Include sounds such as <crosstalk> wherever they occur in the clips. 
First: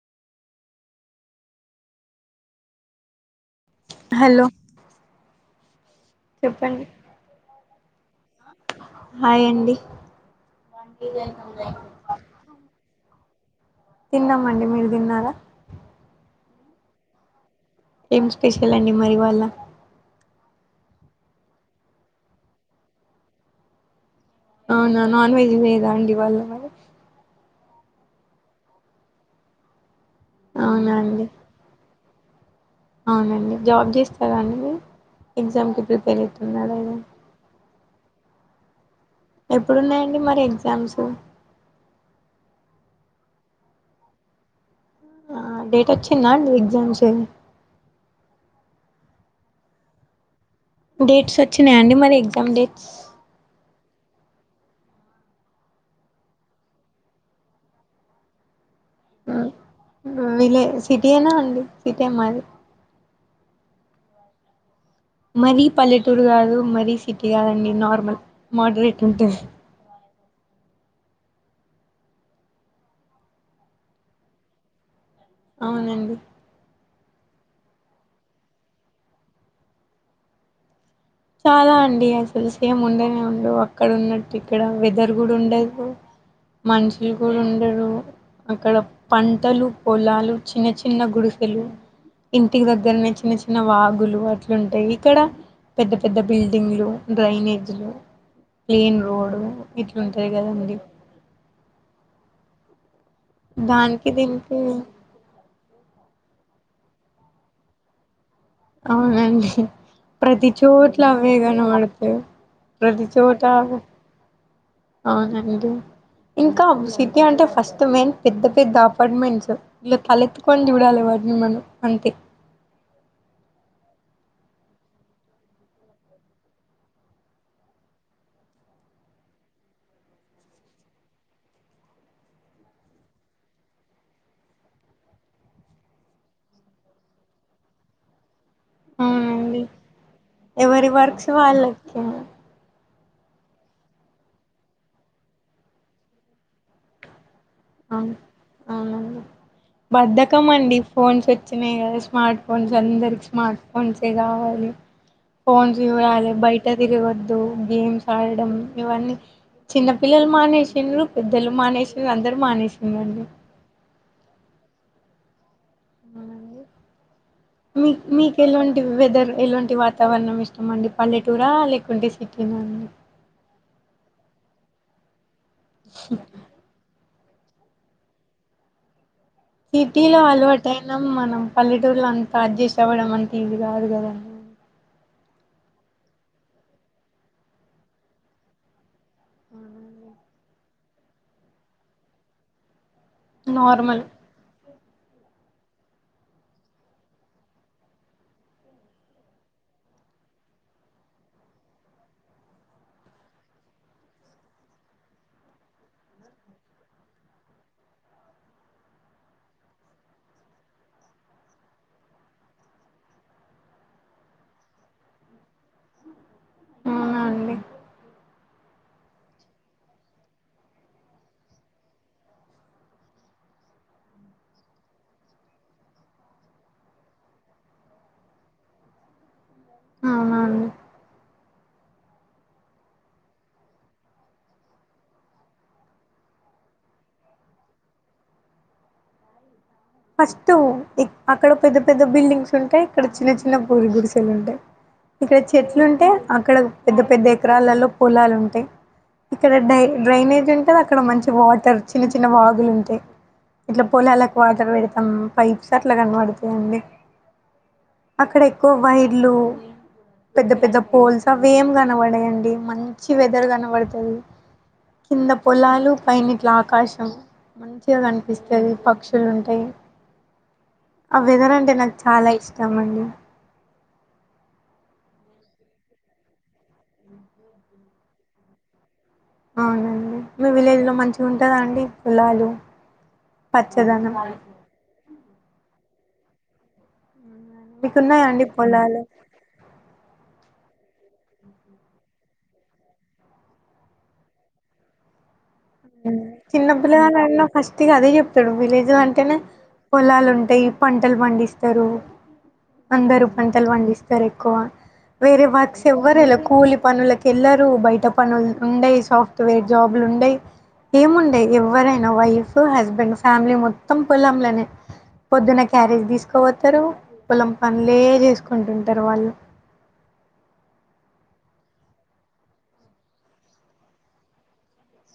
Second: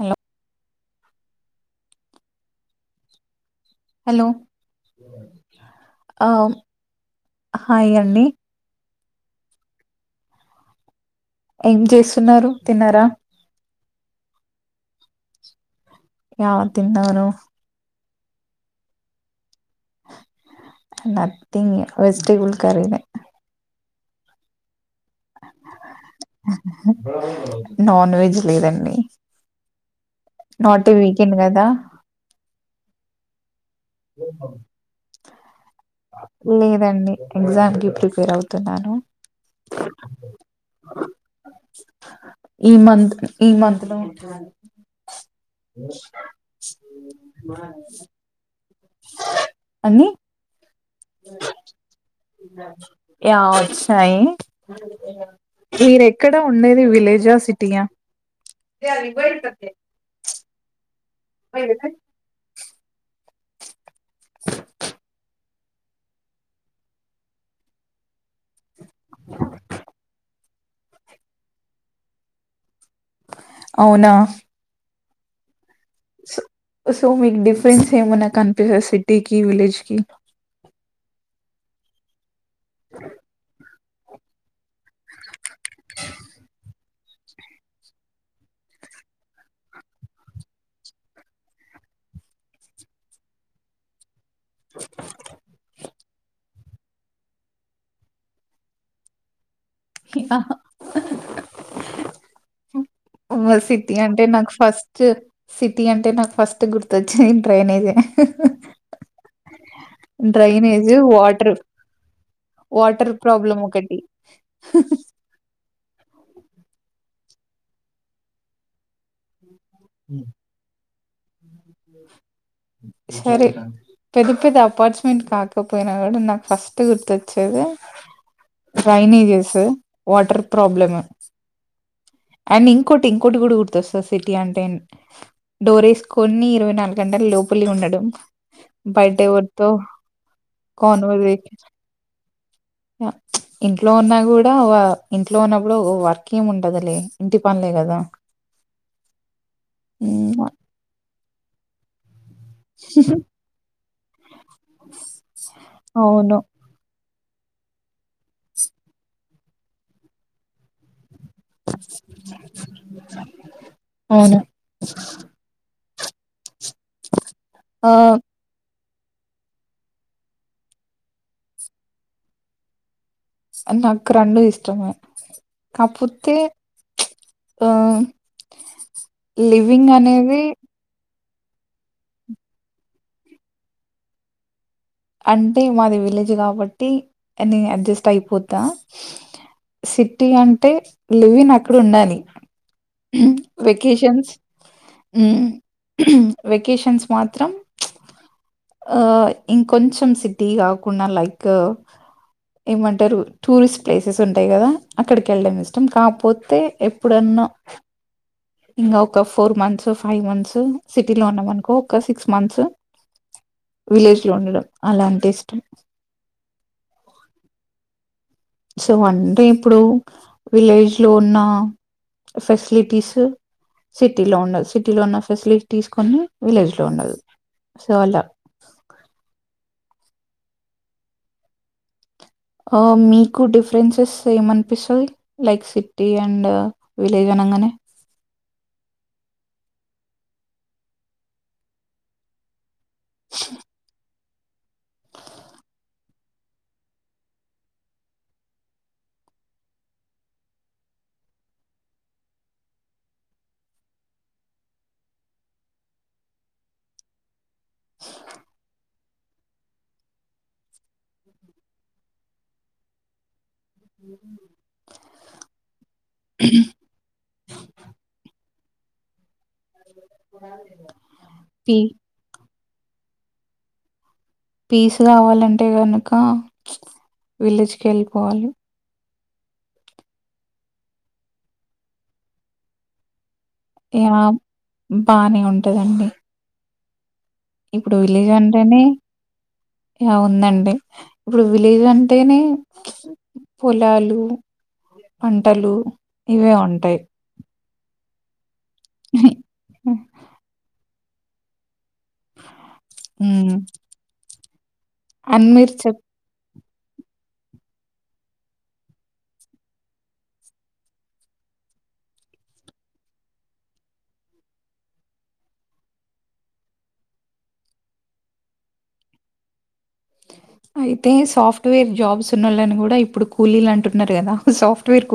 Hello hello! ఆ చెప్పండి. Hi అండి. హాయ్ అండి. ఏం చేస్తున్నారు తిన్నరా? తిన్నామండి, మీరు తిన్నారా? యా తిన్నాను. ఏం స్పెషల్ అండి మరి ఇవాళ నతింగ్ వెజిటబుల్ కర్రీనే అవునా నాన్ వెజ్ లేదా అండి ఇవాళ మరి నాన్ వెజ్ లేదండి. నాట్ అవునా ఎ అండి వీకెండ్ గదా అవునండి జాబ్ చేస్తారా అండి మీరు ఎగ్జామ్కి ప్రిపేర్ అవుతున్నారా లే లేదండి ఎగ్జామ్ కి ప్రిపేర్ అవుతున్నాను. ఎప్పుడున్నాయండి మరి ఎగ్జామ్స్ ఈ మంత్ ఈ మంత్లో ఉంటదం డేట్ వచ్చిందా అండి ఎగ్జామ్స్ అన్ని డేట్స్ వచ్చినాయా అండి మరి ఎగ్జామ్ డేట్స్ ఏ ఆ వచ్చినాయి మీరెక్కడ ఉండేది విలేజా సిటీయ. <unintelligible> విలే సిటీయేనా అండి సిటే మాది. మరి పల్లెటూర్ గాదు మరీ సిటీ కాదండి నార్మల్ మోడ్రేట్ ఉంటది. అవునా ఔనండి. సో మీక్ డిఫరెన్సేమున్న కన్పిస సిటీకి విలేజ్కి చాలా అండి అసలు సేముండనే ఉండవు అక్కడున్నట్టిక్కడ వె జర్గుడుండదు మన్షుల్ గూడుండరు. అక్కడ పంటలు పొలాలు చిన్న చిన్న గుడిసెలు ఇంటికి దగ్గర్నే చిన్న చిన్న వాగులు అట్లుంటయ్ ఇక్కడ ద బిల్డింగ్లు డ్రైనేజ్లు క్లీన్ రోడు ఇట్లుంటది ఆ గదండి. మద్ సిటీ అంటె నాక్ దీనికి ఫస్ట్ సిటీ అంటె నాక్ ఫస్ ట్ గుర్తొచ్చ్నేద్ డ్రైనేజె. ఔనండి ప్రతి డ్రైనేజ్ చోట్ల అవ్వె వాటర్ గనబడ్తయ్. వాటర్ ప్రదిచోటా ప్రాబ్లం అవ్ ఒకటి ఔనండి. ఇంకా అవ్ సిటీ అంటె ఫస్ట్ మెయ్న్ పెద్ద పెద్ద అపాట్మెంట్స్. ఇలా తలెత్తుకొన్ జూడాలె వాట్ని మనం అంతె. సరే పెద్ద పెద్ద అపాట్స్మెంట్ కాకపొయ్నా గూడ నాక్ ఫస్ట్ గుర్తుచ్చేది డ్రైనేజెస్సు వాట్ర్ ప్రాబ్లము. అండ్ ఇంకోటి ఇంకోటి గూడ గుర్తొస్తది సిటీ అంటేన్ డోరేస్కొని ఇరవై నాలుగంటల్ లోపలే ఉండడం. అవునండి బైటెవర్తో ఎవరి వర్క్స్ కాన్వర్జేషన్ వాళ్ళకి య ప్చ్ ఇంట్లో ఉన్నా గూడా వ ఇంట్లో ఉన్నప్పుడు వర్కేముండదు లె. ఔ ఔనండి ఉమ్, బద్దకమండి ఫోన్సొచ్చినాయ్ గద స్మాట్ ఫోన్సందర్కి స్మార్ట్ ఫోన్సె గావాలి ఫోన్స్ జూడాలె అవును బైట తిరిగొద్ దు గేమ్సాడడం ఇవన్ని చిన్న పిల్లల్ మానేషిండ్రు పెద్దలు మానేషిల్లు అందర్ మానేషిండ్రండి. ఔన <unintelligible> ఆ మీక్ మీకెల్ల వెదరు ఎలుంటి వాతావరణమిష్టమండి పల్లెటూరా లేకుంటె సిటీనా అండి. అ నాక్ రెండూ ఇష్టమే కాక్పోతే ప్చ్. ఆ. లివింగ్ సిటీలో అనేది అల్వాటైనాం మనం. పల్లెటూర్లంత అడ్జస్టవ్వడం అంతీజీ గాదు గదండి. అంటె మాది విలేజ్ కాబట్టి అనీ అడ్జస్టైపోతా. సిట్టీ అంటె లివినక్కడుండాలి. నార్మల్ వెకేషన్స్ ఊమ్ వెకేషన్స్ మాత్రం ప్చ్ ఆ ఇంకొంచం సిటీ గాకుండా లైక్ ఏమంటరు టూరిస్ట్ ప్లేసెసుంటయ్ గదా అక్కడికెళ్డమిష్టం కాక్పోతే ఎప్పుడన్న ఇంగ ఒక ఫోర్ మంత్సు ఫైవ్ మంత్సు సిటీలో ఉన్నామన్కో ఒక సిక్స్ మంత్స్ విలేజ్లొ ఉండడం అలాంటెష్టం ఔనా అండి. సో అంటె ఇప్పుడు విలేజ్లొ ఉన్నా ఫెస్లిటీస్ సిటీలో ఉండద్ సిటీలో ఉన్న ఫెసిలిటీస్ కొన్ని విలేజ్లో ఉండదు. సో అలా అవునా అండి. ఓ మీకు డిఫరెన్సెస్ ఏమన్పిస్తది లైక్ సిటీ అండ్ విలేజ్ అం నంగనె ఫస్టు ఇక్ అక్కడ పెద్ద పెద్ద బిల్డింగ్సుంటయ్ ఇక్కడ చిన్న చిన్న పూరిగుడిసె తులుంటయ్ ఇక్కడ చెట్లుంటయ్ అక్కడొగ్ పెద్ద పెద్ద ఎకరాలల్లొ పొలాలుంటయ్. ఇక్కడ డై డ్రైనేజుంటదక్కడ మంచి వాటర్ చిన్న చిన్న వాగులుంటయ్. ఇట్ల పోలాలక్ వాట్ టర్ పెడ్తం పైప్స్ అట్ల కనబడతయండి అక్కడ ఎక్కువ వైట్ ఇల్లు పెద్ద పెద్ద పోల్స్ అవ్వేం కనబడయండి మంచి వెథర్ కన బడతది కింద పొలాలు పైనిట్ల ఆకాశం మంచిగ కనిపిస్ తది పక్షులుంటయ్ ఆ వెథర్ అంటే పీ నాక్ చాలా ఇష్ టం అండి. పీస్ గావాలంటే గనక విలేజ్కెళ్ళిపోవాలి. అవునండి మీ విలేజ్లో మంచిగుంటదా అండి పోలాలు పచ్చదనం యా బానే ఉంటదండి. ఇప్పుడు మీకున్నాయా విలేజ్ అండి అంటేనే పొలాలు యా ఉందం డి ఇప్పుడు విలేజ్ అంటేనే పొలాలు, పం టలు ఇవే ఉంటయి ఫస్టిగ అదే చెప్తడు విలేజ్ అంటేనే పొలాలుంటయ్ పంటల్ పండిస్తరు అందరు హ్మ్. పంటల్ పండిస్తర్ ఎక్కువ వేరే అండ్ మీరు వర్క్స్ చెప్ ఎవ్వర్ ఎల్ల కూలి పనులకెళ్ళరు బయట పనుల్ ఉండయ్ సాఫ్ట్వేర్ జాబ్లుండయ్ ఏముండయ్ ఎవ్వరైనా వైఫ్ హస్బెండ్ ఫ్యామిలీ మొత్తం పొలంలనే పొద్దున క్యారేజ్ తీస్కపోతరు పొలం పన్లే చేసుకుంటుంటరు వాళ్ళు అయితే సాఫ్ట్వేర్ జాబ్స్ ఉన్నోళ్ళన్ గుడా ఇప్పుడు కూలీలంటున్నర్ గదా సాఫ్ట్వేర్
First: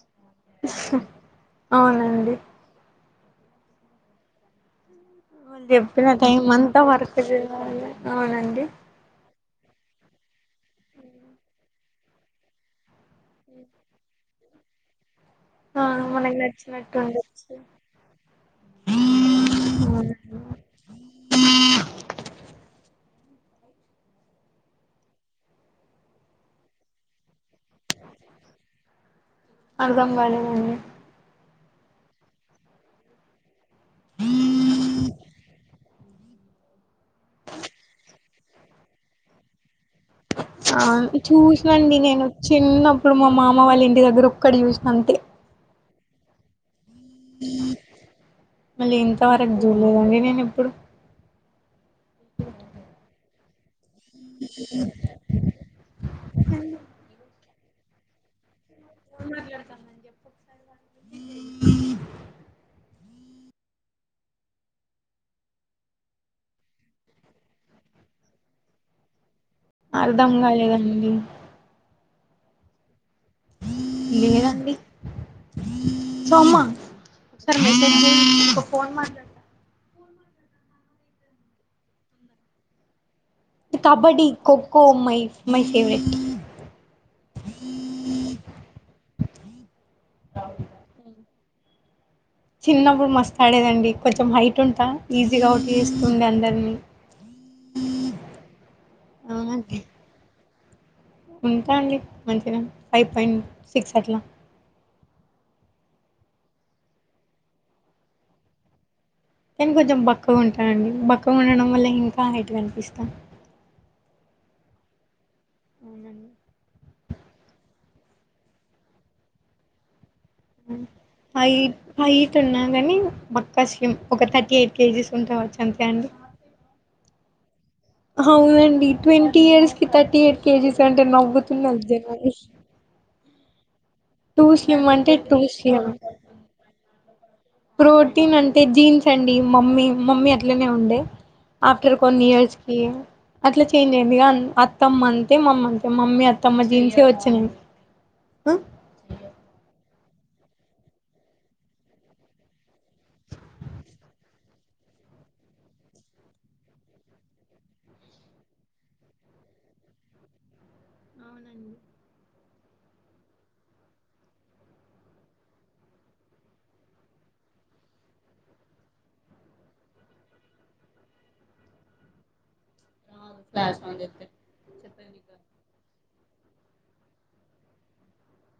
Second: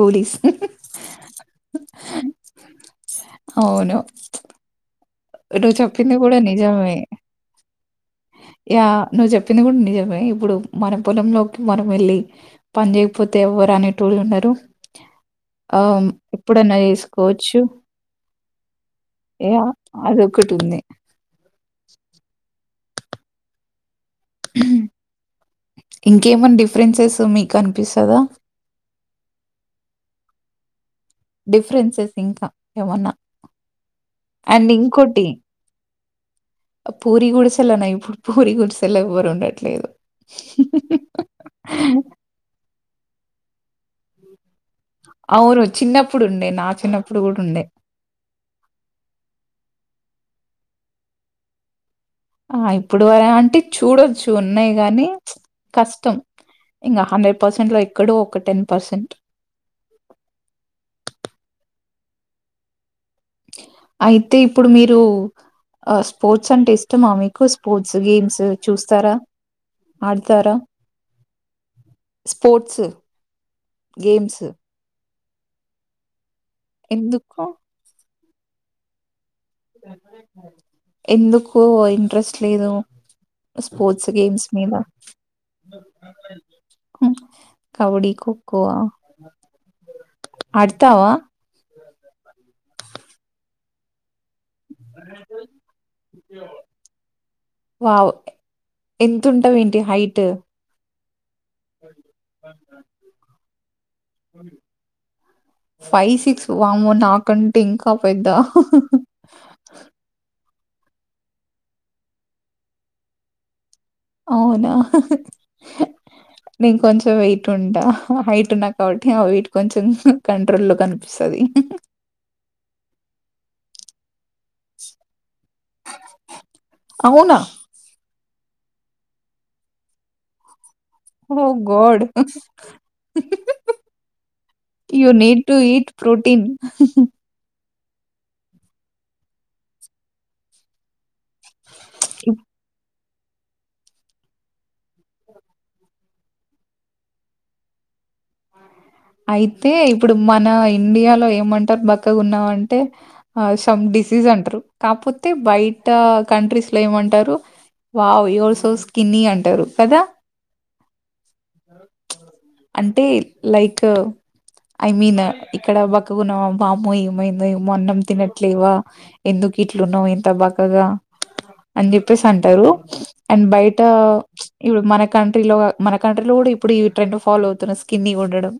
అవునండి. అవును. వాళ్ నువ్వు జెప్పిన చెప్పింది టైం అంతా వర్క్ చేయాలిగ యా ను జెప్ ప్పింది గుడా నిజమే ఇప్పుడు మన పొలంలోకి మనం వెళ్ళి పన్ చేయకపోతే ఎవ్వర్ అనేటోళ్ళు ఉండరు ఆ మనకు ఎప్పుడన్నా నచ్చినట్టు ఉండొచ్చు చేసుకోవచ్చు. యా అవునండి అదొకటుంది. ఇంకేమన్ డిఫరెన్సెస్ మి కన్పిస్తదా అర్థం కాలేదండి డిఫరెన్సెస్ ఇంకా ఏమన్న అండ్ ఇంకోటి అ పూరి గుడిసెలోన ఇప్పుడు పూరి గుడిసెల ఎవ్వర్ ఉండట్లేదు. ఆ చూస్నండి నేను చిన్నప్పుడు మా మామ్ మ వాళ్ళింటి దగ్గర ఒక్కటి చేసినా అంతే ప్పుడుండే నా చిన్నప్ మళ్ళి ఇంతవరక్ జూడ్లేదండి నేనిప్పుడు ఆ ఇప్పుడు వరా ఆంటి చూడొచ్చు ఉన్నయి గాని కష్టం ఇంగ హండ్రెడ్ పర్సెంట్లో ఎక్కడో ఒక టెన్ పర్సెంట్. ఫోన్ మాట్లాడతాన్ దన్ జెప్పు ఒకసారి వాళ్ళకి అయితే ఇప్పుడు మీరూ అ స్పోర్ట్స్ అంటే ఇష్టమా మీకు స్పోర్ట్స్, గేమ్స్ చూస్తారా? అర్ధం ఆడతారా? గాలేదండి. స్పోర్ట్స్ గేమ్స్ లేదండి దొమ్మా ఎందుకు ఒకసారి మెసజ్ చెయ్ ఒక ఫోన్ మాట్లాడతాన ఎందుకు ఇంట్రెస్ట్ లేదు స్పోర్ట్స్ కబడ్డీ గేమ్స్ మిద ఖోఖో మై మై ఫేవరెట్ కౌడి, ఖోఖో ఆడ్తావా? చిన్నప్పుడు మస్తాడేదండి కొంచం హైట్ ఉంటా ఈజీగా ఔట్ చేస్తుండే అందర్నీ వావ్ ఎంతుంటవ్ అవునండి ఏంటి హైట్ ఉంటా అండి మంచిగనే ఫైవ్ పాయింట్ సిక్స్ అట్లా ఫైవ్ సిక్స్ వామో నాకంటే ఇంకా పెద్ద నేన్ కొంచెం బక్కగుంటానండి బక్కగుండడం వల్ల ఇంకా హైట్ కనిపిస్తా అవునా నేన్ కొంచెం వెయిట్ ఉంటా హైట్ ఉన్న కాబట్టి ఆ వెయిట్ కొంచెం కంట్రోల్‌లో కనిపిస్తది. హై హైట్ ఉన్నా గాని బ క స్లిమ్ థర్టీ ఎయిట్ కేజీస్ ఉంటావచ్చు అంతే అండి అవునా అవునండి ట్వంటీ ఇయర్స్ కి థర్టీ ఎయిట్ కేజీస్ అంటే ఓహ్! నవ్వుతున్నరూ గాడ్. జనాలు టూ స్లిమ్ యూ అంటే two need to slim eat protein protein అంటే జీన్స్ అండి మమ్మీ మమ్మీ అట్లనే ఉండే ఆఫ్టర్ కొన్ని ఇయర్స్కి అట్లా చేంజ్ అయింది ఇగ అత్తమ్మ అంతే మమ్మ అంతే మమ్మీ అత్తమ్మ జీన్సే ఒచ్చింది అయితే ఇప్పుడు మనా ఇండియాలో ఏమంటారు బక్కగుంన్నావ్ అంటే సమ్ డిసీజ్ అంటారు కా పోతే బైట కంట్రీస్ లో ఏమంటారు వావ్ యోర్ సో స్కిన్నీ అంటారు కదా అంటే లైక్ ఐ మీన్ ఇక్కడ బక్కగున్నవ వామో ఏమైందో ఏమో అన్నం తినట్లేవా ఎందుక్ కిట్లున్నావ్ ఇంత బక్కగా అని జెప్పేసి అంటారు అండ్ బయటా ఇప్పుడ్ మన కంట్రీ లో మన కంట్రీలో గూడా ఇప్పుడు ఈ ట్రెండ్ ఫాలో అవుతున్న స్కిన్ని ఉండడం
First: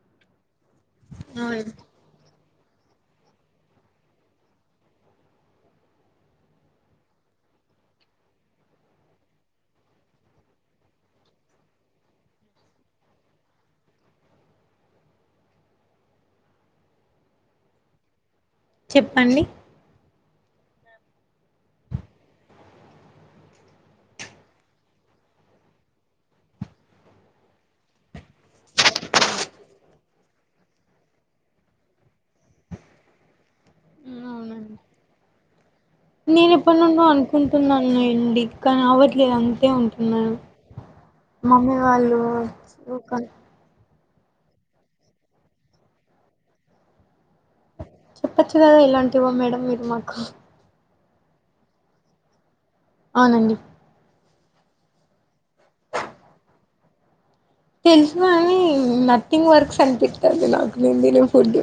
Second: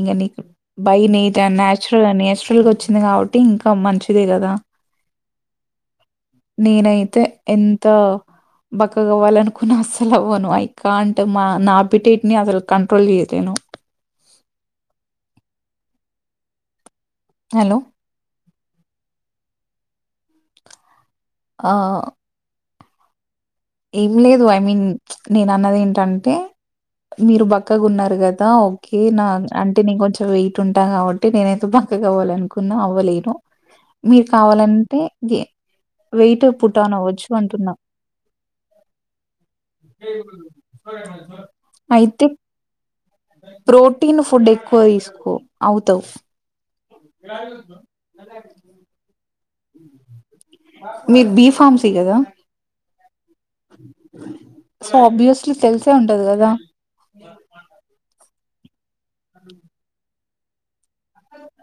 ఇంగ నీక్ బై నేట్ ఆ నాచురల్ నేచురల్గా ఓచ్చింది కాబట్టి ఇంకా మంచిదే కదా నేనైతే ఎంత బక్కగవ్వాలనుకున్నా అసలు అవ్వను ఐ కాంట్ మా నా అప్పిటేట్నీ అసల్ కంట్రోల్ జేయలేను హలో చెప్పండి ఆ ఏం లేదు ఐ మీన్ నేనన్నది ఏంటంటే మీరు బక్కగుంన్నారు గదా ఓకే నా అంటే నేన్ కొంచెం వెయిట్ ఉంటా కాబట్టి నేనైతే బ బక్కగ అవ్వాలనుకున్న అవ్వలేను మీరు కావాలంటే గే వెయిట్ నేన్ పుట్ ఆన్ ఎప్పట్నుండో అవ్వచ్చు అంటున్నా. అనుకుంటున్నాన్లేండి కని అవట్లేదు అంతే ఉంటున్నాను మమ్మీ వాళ్ళు అయితే ప్రోటీన్ ఫుడ్ ఎక్కువ తీస్కో అవుతవ్ చెప్పచ్చు కదా ఇలాంటివో మేడం మీరు మాకు మీక్ బి ఫార్మ్సి కదా అవునండి సో ఆబ్వియస్లీ తెలిసే ఉంటది గదా తెలుసు గాని నథింగ్ వర్క్స్ అనిపిత్తాంది నాకు నేన్ తినే ఫుడ్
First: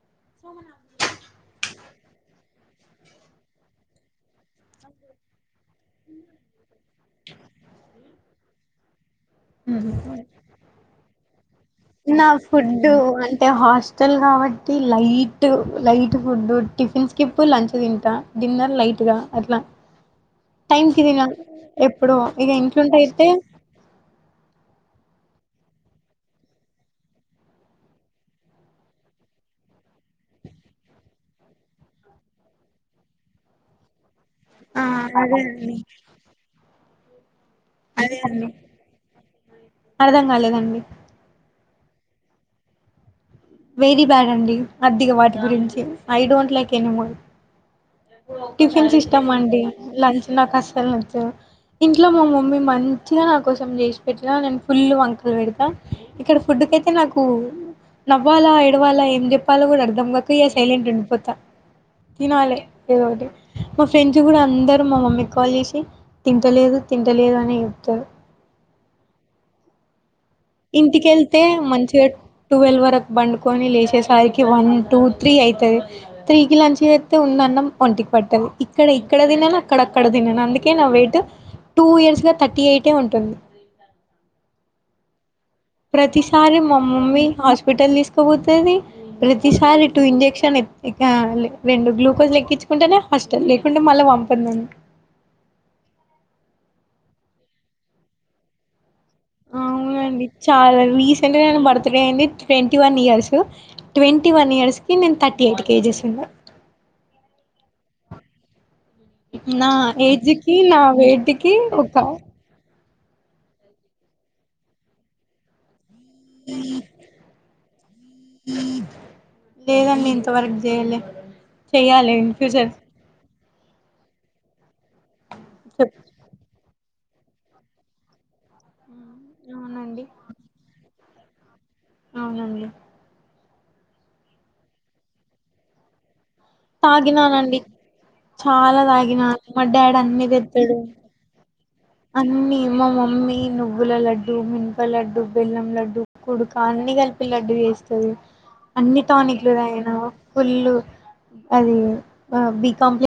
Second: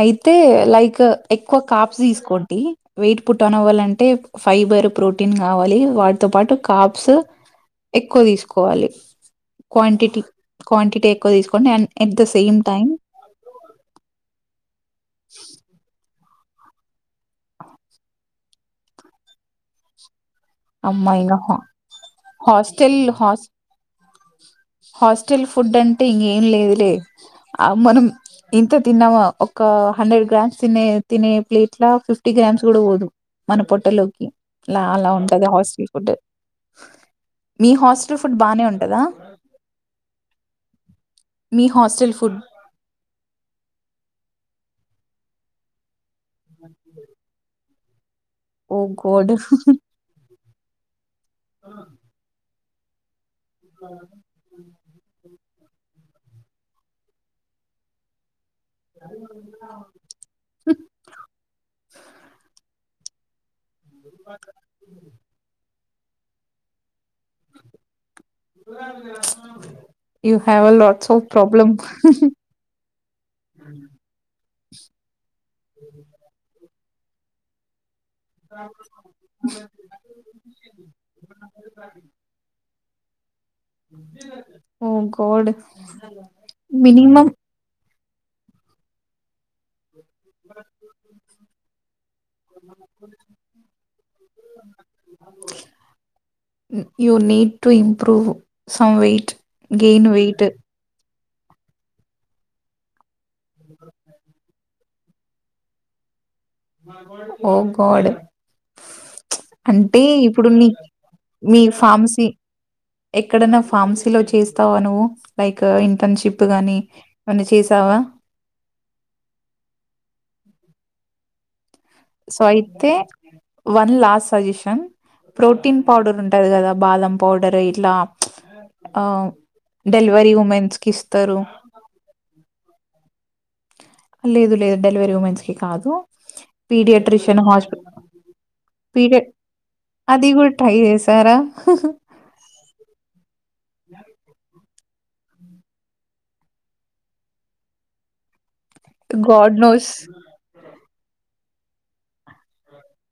అయితే లైక్ ఎక్కువ కాప్స్ దీస్కోండి వెయిట్ పుట్టోనవ్వాలంటే ఫైబర్ ప్రోటీన్ కావాలి వాటితో పాటు కాప్స్ ఎక్కువ తిసుకోవాలి క్వాంటిటీ క్వాంటిటీ ఎక్కువ తిసుకోండి and at the same time స్టల్ కాబట్టి లైట్ లై ఫుడ్డు టిఫిన్ స్కిప్ లంచ్ తింటా డిన్నర్ లైట్గా అట్ల టైమ్కి అమ్మా దిన ఇంగ హా ఎప్పుడొ ఇగ ఇంట్లుంటె హాస్టల్ ఐతే టిల్ ఫుడ్డ్ అంటె ఇంగేం లేదులే అ మనం ఇంత తిన్నవా ఒక్క హండ్రెడ్ గ్రామ్స్ తినే తినె ప్లేట్ లో ఫిఫ్టీ గ్రామ్స్ గుడ వోదు మన పొట్టలోకి ఆ లాలా అదే ఉంటది అండి హాస్టల్ ఫుడ్డ్ నీ హాస్టల్ అదే ఫుడ్డ్ అండి బానే ఉంటదా అర్థం కాలేదండి మీ హాస్టల్ ఫుడ్ వెరీ బ్యాడ్ అండి అద్దిగ వాటి గురించి I don't like anymore oh tiffins ఇష్టం గాడ్ అండి లంచ్ నాక్ అస్సల్ నచ్చదు ఇంట్లో మా మమ్మీ మంచ్ నా కోసం చేష్పెట్టినా నేన్ ఫుల్ల్ వంకల్ పెడ్తా ఇక్కడ ఫుడ్డుకైతె నాకు నవ్వాలా ఎడ్వాలా ఏం చెప్పాలో కూడ అర్థం కాక ఇగ సైలెంట్ఉండిపోత తినాలె ఏదో ఒకటి మా ఫ్రెండ్స్ గుడ అందరూ మా మమ్మిక్ కాల్ చేశి తింటలేదు తింటలేదనే చేప్తరు you have a lots of ఇంటికెళ్తే ప్రాబ్లమ్ మంచిగా టువెల్ వరక్ పండుకొని లేశేసరికి వన్ టూ త్రీ ఐతది త్రీకి లంచ్ చేత్తె ఉన్నన్నం ఒంటిక్ పట్టది ఇక్కడ ఇక్కడ తినన్ అక్కడ అక్కడ తినన్ అందుకే నా వెయిట్ టూ ఇయర్స్ ల థర్టీ ఏయి ట్టె ఉంటుంది ఓ గాడ్ ప్రతిసారి మా మమ్మి మినిమం హాస్పెటల్ తీస్కవోతది ప్రతిసారి టూ ఇంజెక్షన్ ఎ ఎక లె రెండు గ్లూకోస్లెక్కిచ్చుకుంటేనే హస్టల్ లేకుంటే మళ్ళ వంపద్ నన్ను you need to improve some way ఔనండి చాల వీస్ ట్వంటి నైన్ బర్త్డే అయింది twenty one years twenty one ఇయర్స్కి నేన్ థర్టీ ఎయిట్ కేజెస్ ఉన్న ఓ గాడ్ నా అంటే ఇప్పుడు ఏజ్కి నా నిక్ వేటికి ని ఒక ఫామ్సీ ఎక్కడన్న ఫామ్సీలో చేస్తవా నువ్వు లైక్ ఇంటర్న్షిప్ గాని ఏమన్న చేస్ లేదండి ఇంతవరక్ జేయలె చెయ్యాలె ఇన్ సో ఫ్యూచర్ అయితే వన్ లాస్స్ సజెషన్ ప్రోటీన్ చెప్ పౌడర్ ఉంటది గద బాదం పౌడర్ ఇట్ల ఆ అవునండి డెలివరి ఉమెన్స్క్ ఇస్తరు అవునండి లేదు లేదు డెలివరీ ఉమెన్స్కి కాదు పీడియట్రిషన్ హాస్ప్ చాల తాగిన మా డాడ్ అన్నీ అది కూడా ట్రై తెత్తడు చేసారా అన్నీ మా మమ్మీ నువ్వుల లడ్డు మిన్ ప లడ్డు బెల్లం లడ్డు కుడుక అన్ని కల్పి లడ్డు చేస్తది అన్ని టానిక్లు గాడ్ తాగినా నోస్ ఫుల్ల్ అదీ అ బీ కాంప్లె